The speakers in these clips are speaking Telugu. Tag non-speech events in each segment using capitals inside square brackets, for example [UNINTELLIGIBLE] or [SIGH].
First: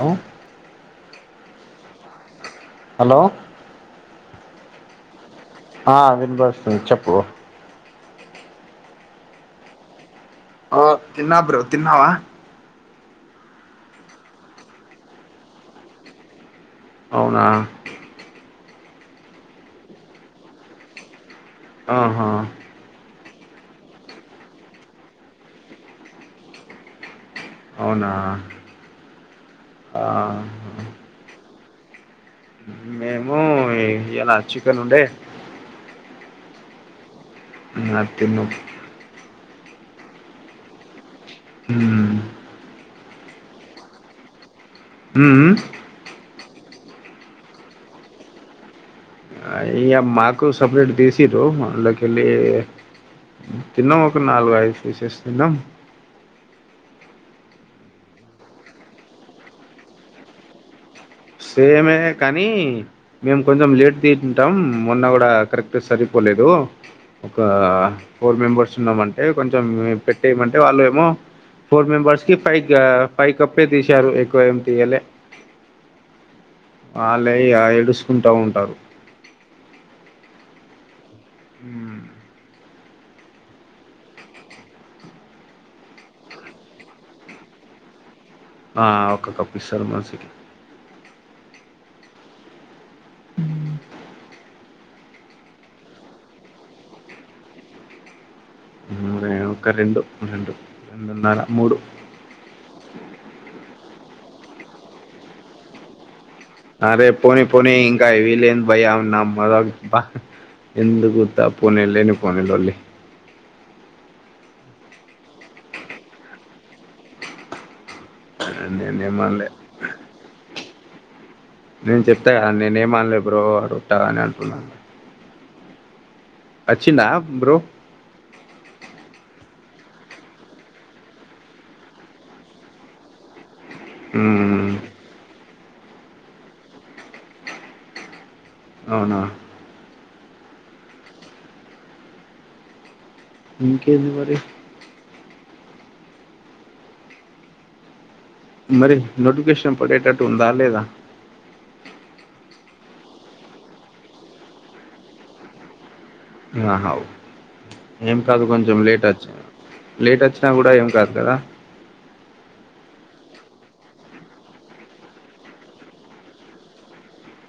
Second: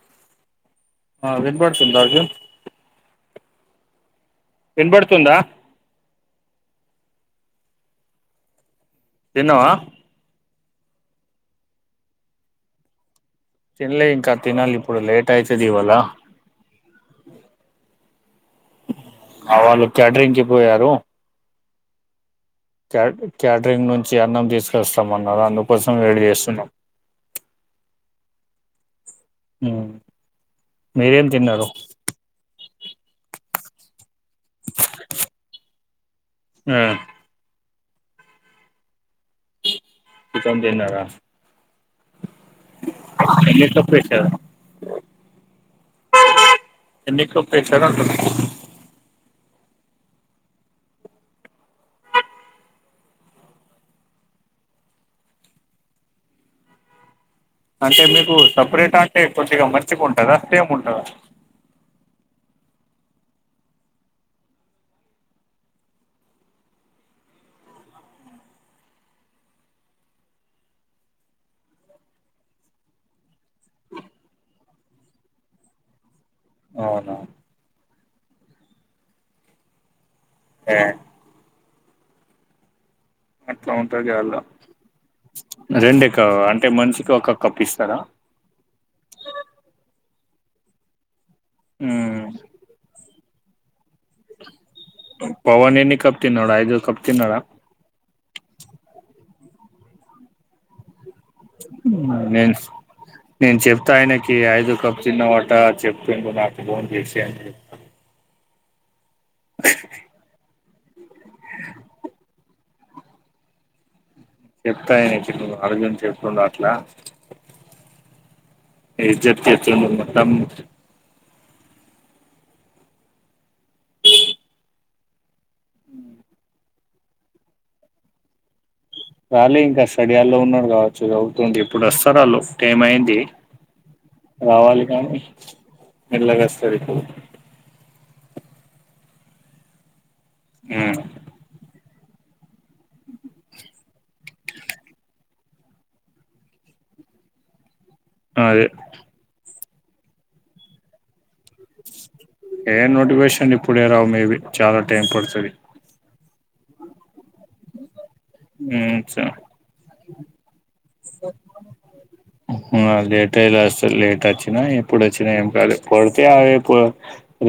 హలో ఆ వినపాడు సుందార్కి హలో వినపడుతుందా ఆ వినపడుతుంది చెప్పు తిన్నావా ఓ తిన్నా బ్రో తిన్నావా తిన్లే ఇంకా తినాలి ఇప్పుడు లేట్ అయితది ఇవాళ అవునా అ వాళ్ళు కే్టరింగ్కిి పోయారు ఆహా కేటరింగ్ నుంచి అన్నం తీసుకొస్తామన్నారు అందుకోసం వెయిట్ చేస్తున్నాం అవునా మ్ ఆ మీరేం తిన్నారు మేము ఈ అ్యలా చికన్ ఉండే హ్మ్మ్ అది తిన్న చికెన్ తిన్నారా హ్మ్మ్ [UNINTELLIGIBLE] ఉమ్ ఎన్ని కప్పు వేశావు అంటున్న ఇక మాకు సపరేట్ తీసిరు అందుళకి వెళ్ళి తిన్నాం ఒక నాలుగు ఐదు పీసెస్ తిన్నాం అంటే మీకు సపరేట్ అంటే కొద్దిగా మంచిగా ఉంటదా సేమ్ ఉంటదా సేమే కానీ మేము కొంచెం లేట్ తింటాం మొన్న కూడా కరెక్ట్ సరిపోలేదు ఒక ఫోర్ మెంబెర్స్ ఉన్నామంటే కొంచెం పెట్టేయమంటే వాళ్ళు ఏమో ఫోర్ మెంబెర్స్కి ఫైవ్ ఫైవ్ కప్పే తీసారు ఎక్కువ ఏమి తీయలే అ అవునా లేయ్య ఆ ఎడ్యూస్ స్త ఉంటారు యా హ్మ్ అవుంతాచలా అదేంటి ఇక అంటే మనిషికి ఒక కప్పు ఇస్తారా ఆ ఒక కప్ ఇస్తారు మనిషికి మ్మ్ పవన్ ఎన్ని కప్ తిన్నాడో ఐదు కప్ తిన్నాడ హ్మ్ నేను ఒక రొండు ఆ రొండు హ్మ్ నేను నేను చెప్తాయన తి ఐదు కప్ తిన్నవాట చెప్పు అరే పోనీ పోనీ ఇంకా వీలే [UNINTELLIGIBLE] ఉతపుడు నేను లేను వన్ అండ్ ఓన్లీ చెప్తాయ ఏంటి అర్జున్ చెప్తుండ అట్లా నేనేమనలే ఇజ్జప్తి అతుమ్ నేను చెప్తా కదా నేను ఏం అన్నలే బ్రో అ రట్టా అని అంటున్నాడు వచ్చిందా బ్రో కానీ ఇంకా స్టడీయాల్లో ఉన్నారుడు కావచ్చు చవుతుంది ఇప్పుడు వస్తారు వాళ్ళు టైం అయింది మ్మ్. రావాలి కానీ మెల్లగా వస్తారు ఇప్పుడు అవునా మ్మ్ ఇంకేంది మరి అదే మరి నోటిఫికేషన్ పడేటట్టు ఉందా లేదా ఏ నోటిఫికేషన్ ఇప్పుడే రావు మేబి చాలా టైం పడతది ఆహా ఏం కాదు కొంచెం లేట్ వచ్చ ఉమ్ లేట్ వచ్చినా కూడా ఏం కాదు కదా ట్రైలస్ లేట్ వచ్చినా ఎప్పుడు వచ్చినా ఏం కాదు పడితే అవే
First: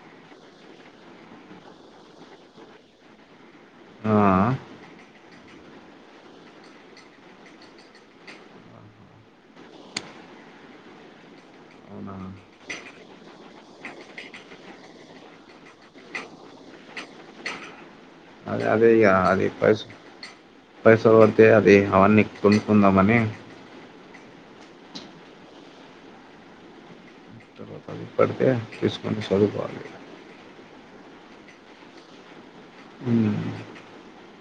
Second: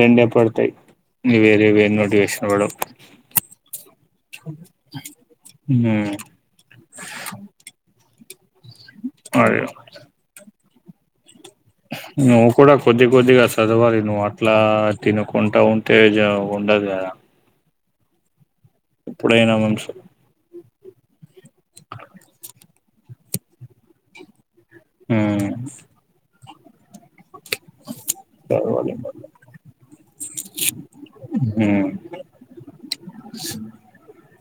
రెండే పడతాయి నువు వేరే వేర నోటివేషన్ ఇవ్వడం ఆ, హ్మ్ అది అవునా నువ్వు కూడా కొద్ది కొద్దిగా చదవాలి నువ్వు అట్లా తినకుంటా ఉంటే జాబ్ ఉండదు కద అదే ఇగ అదే ఇప్ప మనసు పైసావా తే అది అవన్ని కుల్లు ఉందామ్ అని మ్ తర్వాత పడితే చదవాలి తీసుకొని చదువుకోవాలి ఇక ఉహూ మ్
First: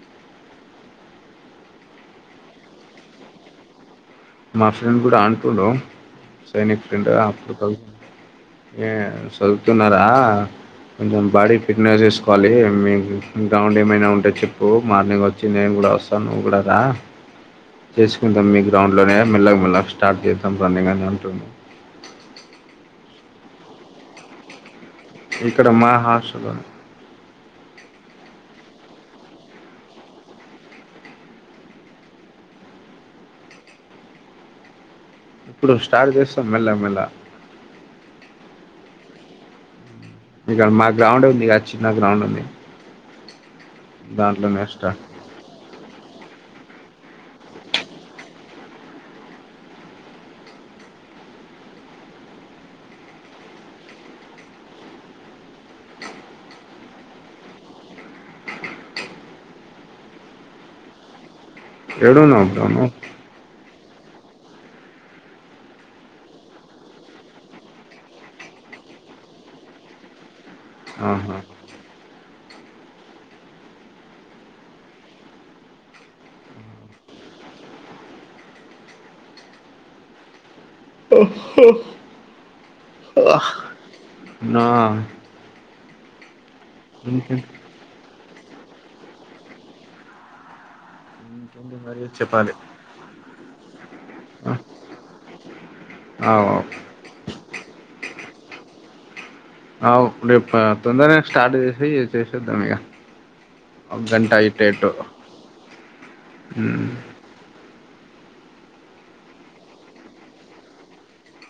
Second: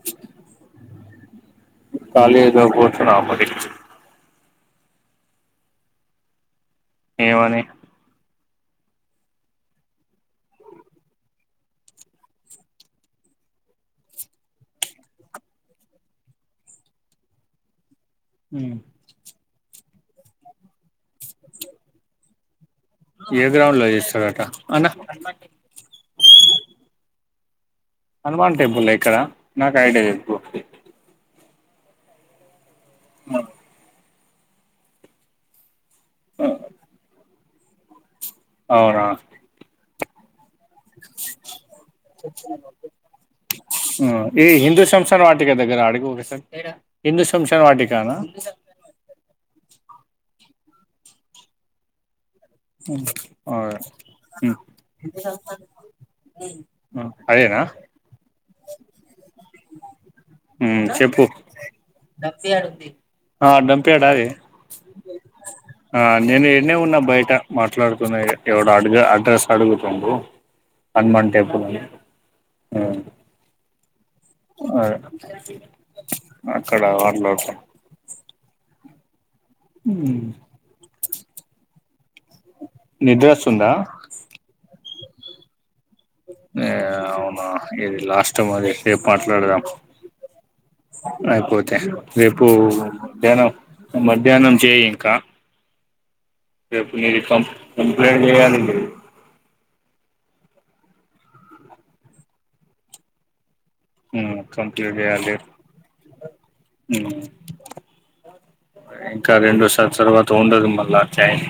కాలేజ్ లో కుచ్చున్నాంమ్ [INAUDIBLE] మా ఫ్రెండ్ గుడా అంటు లో రెనిక్ కింద ఏమని అప్పుడు ఏ చదువుతున్నారా కొంచెం బాడీ ఫిట్నెస్ చేసుకోవాలి మీకు గ్రౌండ్ ఏమైనా ఉంటే చెప్పు మార్నింగ్ వచ్చి నేను కూడా వస్తాను నువ్వు కూడా రా చేసుకుంటాంమ్ మీ గ్రౌండ్ టే మెల్లగ మెల్లగ స్టార్ట్ చేతాం రన్నింగ్ [INAUDIBLE] టూ [INAUDIBLE] ఏ గ్రౌండ్ లో చేస్తార్ అట్టా ఇక్కడ మా హాస్టల్లోనే హనుమాన్ టెంపుల్ ఎక్కడ నాకు ఐడి చెప్పు ఆ ఎప్పుడో [INAUDIBLE] స్టార్ చేసుకొని మెల్ల మెళా అవునా ఇగ మా గ్రౌండ్ ఉంది గ చిన్న గ్రౌండ్ ఉంది ఆ ఏ దాంట్లోనే హిందూస్ స్టార్ట్ శమ్ [INAUDIBLE] వాటిగా దగ్గర అడుగు [INAUDIBLE] హిందు శంషావ వాటిి కానా అ అదేనా మ్ చెప్పు ఏడున్నావ్ [INAUDIBLE] ప్పేడావే ఆ నేనే ఎడ్న్నే ఉన్నా బయ్ టా మాట్లాడుతున్నాయి ఎవడు అడుగ అడ్రస్ అడుగుతుండు హనుమాన్ ఆహా టేంపుల్ [INAUDIBLE] ఆ అ అక్కడ వా [INAUDIBLE] దం ఉ ఓ హో నిద్రస్తుందా [INAUDIBLE] నా నే అవునా ఇంకేంటి ఇది లాస్ట్ ఇష్టం అది రేపు మాట్లాడదాం అయిపోతు ఇంకేంటి టె మరి రేపు చెప్పాలి ధ్యానం మధ్యాహ్నం చేయి ఇంకా అవు పు యూనిఫం ఎప్లం ఏం లేవ అండి ఇపుడు ఆవు రేపు ప తొందరనే స్టార్ట్ చేసి చేసేద్దాం ఇగ అవ్ ఉమ్ గంటయిటెట్టు కంప్లీట్ చేయాలి ఉమ్ ఇంకా రెండోసారి తర్వాత ఉండదు మళ్ళా చైస్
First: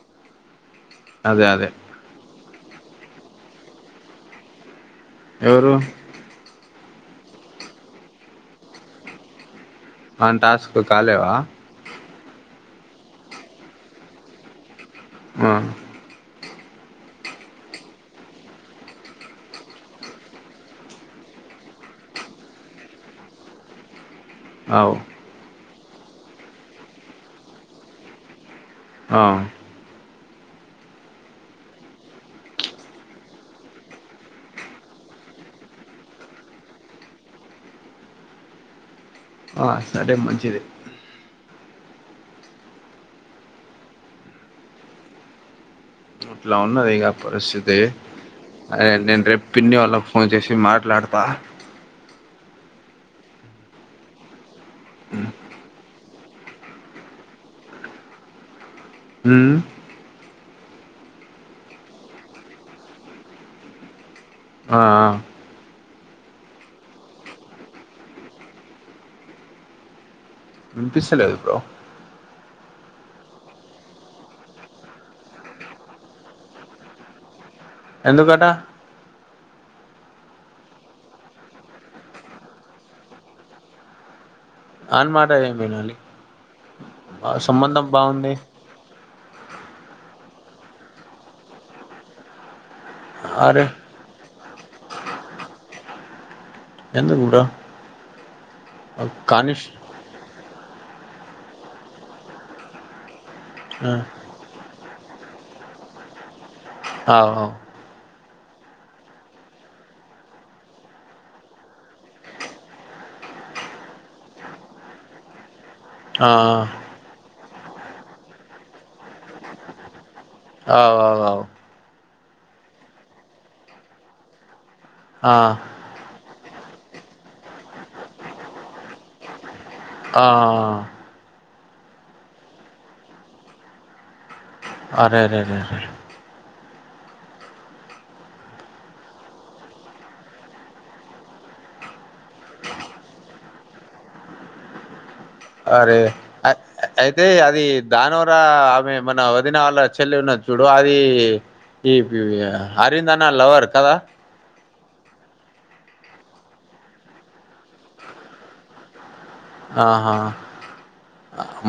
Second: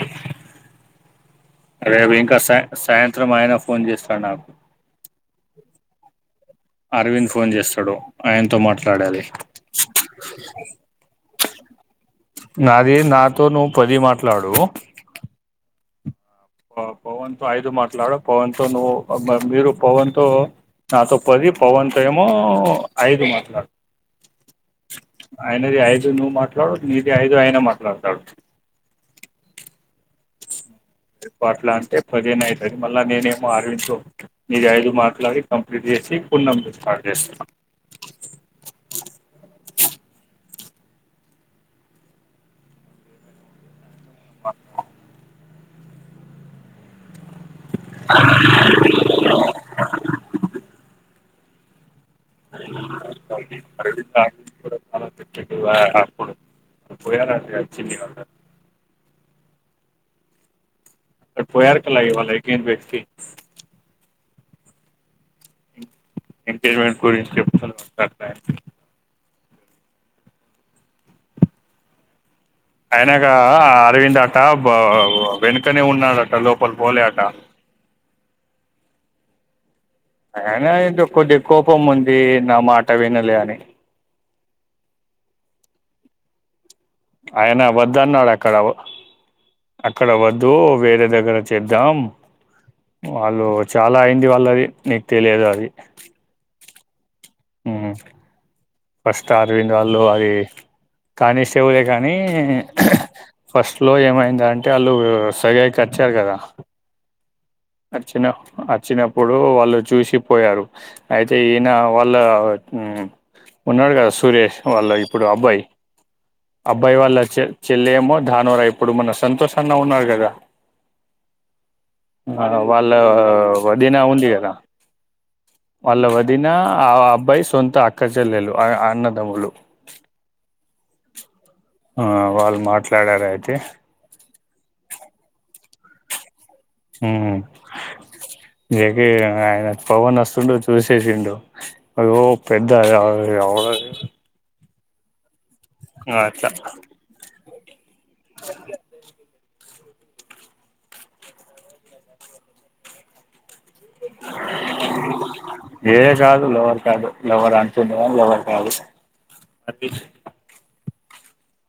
అదే అదే రేవింకా సై సాయంత్రం ఆయన ఫోన్ చేస్తడు నాకు. ఎవరు? అరవింద్ ఫోన్ చేస్తడు, ఆయనతో మాట్లాడాలి. ఆన్ టాస్కులు కాలేవా నాది నాతో నువ్వు పొది మాట్లాడుడు ఉమ్ పవన్తో ఐదు మాట్లాడు పవన్తో నువ్వు, మ మీరు పవన్తో నాతో పది పవన్తో ఏమో ఐదు మాట్లాడు. అవ్ ఆయనది ఐదు నువ్వు మాట్లాడు, నీది ఐదు ఆయన మాట్లాడుతడు. ఆ నువ్ అట్లా అంటే పదహేనయితది, మళ్ళా నేనేమో అరవింద్ తో ఈ ఐదు మాట్లాడి, కంప్లీట్ చేసి పున్నం తో స్టార్ట్ చేస్తా. ఆ సరే మంచిది. ఇట్లా ఉన్నది ఇగ పరిస్థితి అయే నేన్ రేప్ పిన్ని వాళ్లకి ఫోన్ చేసి మాట్లాడతా. కూడా చెప్పిండు అయ అప్పుడు, పోయిన నాకు వచ్చింది ఇవాళ. ఉమ్ పొయ్యారు కల్లా ఇవాళ [UNINTELLIGIBLE] ఆ ఆ ఎంగేజ్మెంట్ గురించి చెప్తూ మాట్లాడతా వినిపిస్తలేదు బ్రో అయినాక అరవింద్ అట బో వెనుకనే ఉన్నాడట లోపల పోలే అట. ఎందుకట ఐన ఏందో కొద్దిగ కోపం ఉంది నా మాట వినలే అని. ఆన్ మాట ఏం వినాలి? ఆ ఆయనా సంబంధం బాగుంది వద్దానాడక్కడవో. అక్కడ వద్దు వేరే దగ్గర చేద్దాం. వాళ్ళు అరే చాలా అయింది వాళ్ళది. నీక్ తెలియదు అది. ఎందుకు బ్రో మ్మ్. ఫస్ట్ కానిష్ అరవింద్ వాళ్ళు అది కానిస్టేబులే కానీ ఫస్ట్ లో ఏమైందంటె వాళ్ళు [UNINTELLIGIBLE] కదా అహ వచ్చిన వచ్చినప్పుడు వాళ్ళు చూసి పోయారు అయితే ఈయన వాళ్ళ ఉన్నడు కదా సురేష్ వాళ్ళ ఇప్పుడు అబ్బాయి అవు అవు ఆ, ఆ, అబ్బాయి వాళ్ళ చె చెల్లెమో దానవరా ఇప్పుడు మన సంతోషన్న ఉన్నారు కదా అవ్ అవ్ అవ్ ఆ వాళ్ళ వదిన ఉంది కదా ఆ, వాళ్ళ వదిన ఆ అబ్బాయి సొంత అక్కచెల్లెలు అన్నదమ్ములు ఆ ఆ వాళ్ళు మాట్లాడరా అయితే అరే రే రే రే ఆ ఆయన పవన్ వస్తుండు చూసేసిండు అది ఓ పెద్ద ఓ అరే అయితే అ [UNINTELLIGIBLE] దానివర ఆమె మన వదిన వాళ్ళ చు చెల్లి ఉన్నది చూడు అది ఈ అరవింద్ అన్న లవర్ కద ఏ చాలు లవర్ క్యాడ్ లోవర్ [UNINTELLIGIBLE] లోవర్ క్యాడ్ ఆహా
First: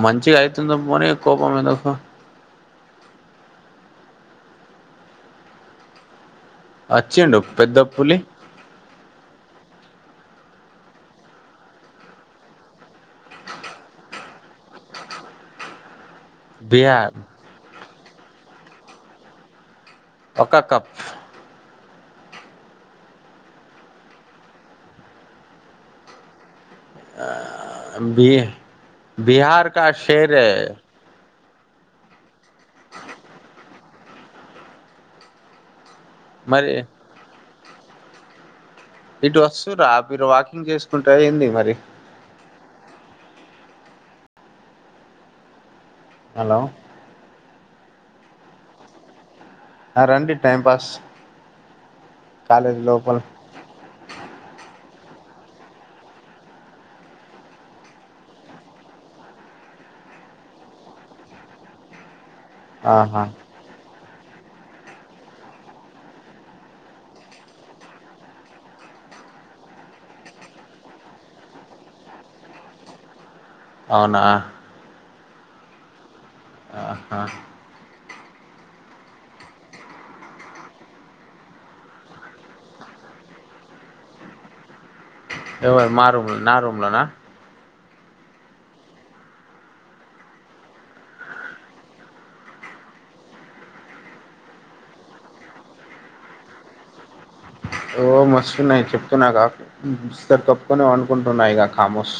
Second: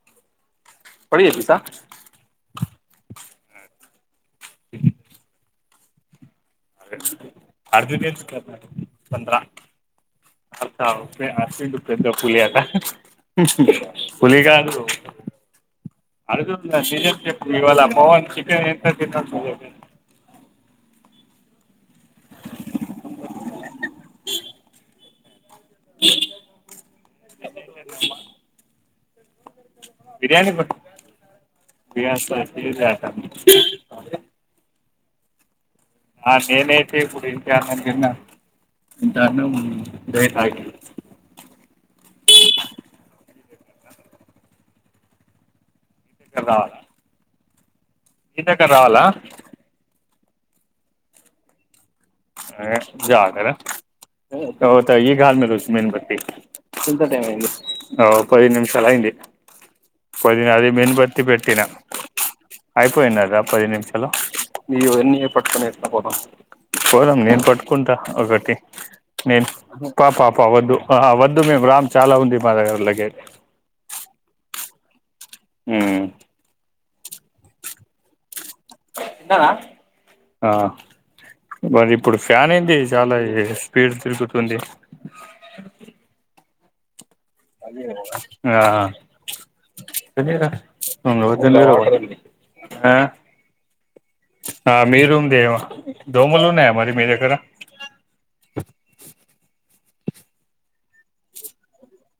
మంచిగయితు తున్నం అని పడి [UNINTELLIGIBLE] చేపిస్తా ఎందుకు హ వచ్చిండు పెద్ద అర్జన్ పులి పంద్ర [UNINTELLIGIBLE] పెద్ద పులి అట పులి కాదు అడుగుతుండు బిహార్ [UNINTELLIGIBLE] చెప్పు ఇవాళ పవన్ చికెన్ ఎంత కిల ఒక కప్ బిర్యానీ బిహార్ కా షేర్ హై బిహార్ క షేర్ హై అంట ఆ మరి నేనైతే ఇప్పుడు తిన్న ఇటు వస్తుర్రా మీరు వాకింగ్ చేసుకుంటా ఏంది మరి నీ దగ్గరకి హలో రావాలా నీ దగ్గర రావాలా ఆ రండి టైంపాస్ ఏ జాతర నేను ఇప్పటివరకు ఈగల్ మేన్బతి ఎంత టై అయింది పది నిమిషాలు అయింది పది అది మేన్బత్తి పెట్నా ఆహా అయిపోయిన్నదా పది నిమిషాలు ఇయ్యి ఎవనియో పట్టుకొని ఎత్తుకపోదాం పోదాం నేను పట్టుకుంటా ఒకటి నేను పా పా పా వద్దు వద్దు మేము రామ్ చాలా ఉంది మా దగ్గర చాలా ఉంది లాగేజ్ అవునా హ్ ఆహా ఆ మరి ఇప్పుడు ఫ్యాన్ ఏంది చాలా ఈ స్పీడ్ తిరుగుతుంది ఎవరు మా రూముల్ నా రూమ్ లానా అఆ ఆ మీ రూమ్దే దోమలు ఉన్నాయా మరి మీ దగ్గర ఓ మస్తున్నాయ్ చెప్పుతే నాకు కాపోవు సరే కప్పుకొని పడుకుంటున్న ఇగ కంబుస్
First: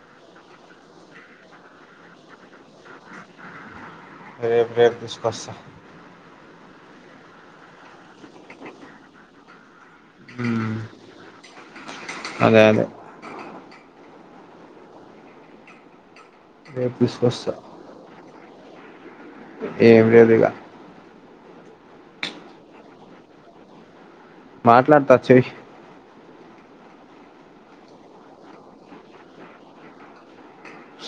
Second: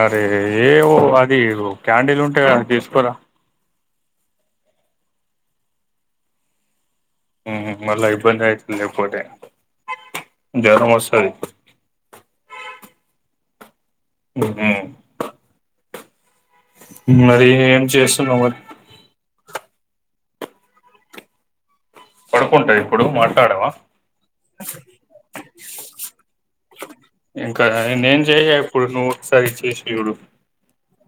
అరే ఏవో ఆది క్యాండిల్ ఉంటది అది తీసుకురా రేపు రేపు తీసుకొస్తా హు మళ్ల ఇబ్బంది అయితుంది లేకపోతే మ్మ్ జ్వరం వస్తాది అదే అదే హుహ్ రేపు మరి తీసుకొస్తా ఏం చేస్తున్నావు మరి ఏం లేదు ఇగ పడుకుంటావా ఇప్పుడు మాట్లాడవా మాట్లాడుతా చెయ్ ఇంకానా నేను చేయ ఇప్పుడు నువ్వు ఒకసారి చేసి చూడు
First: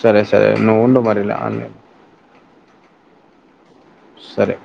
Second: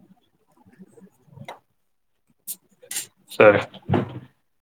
సరే సరే మరి నువ్వు ఉండు మరి ఆన్లైన్ సరే సరే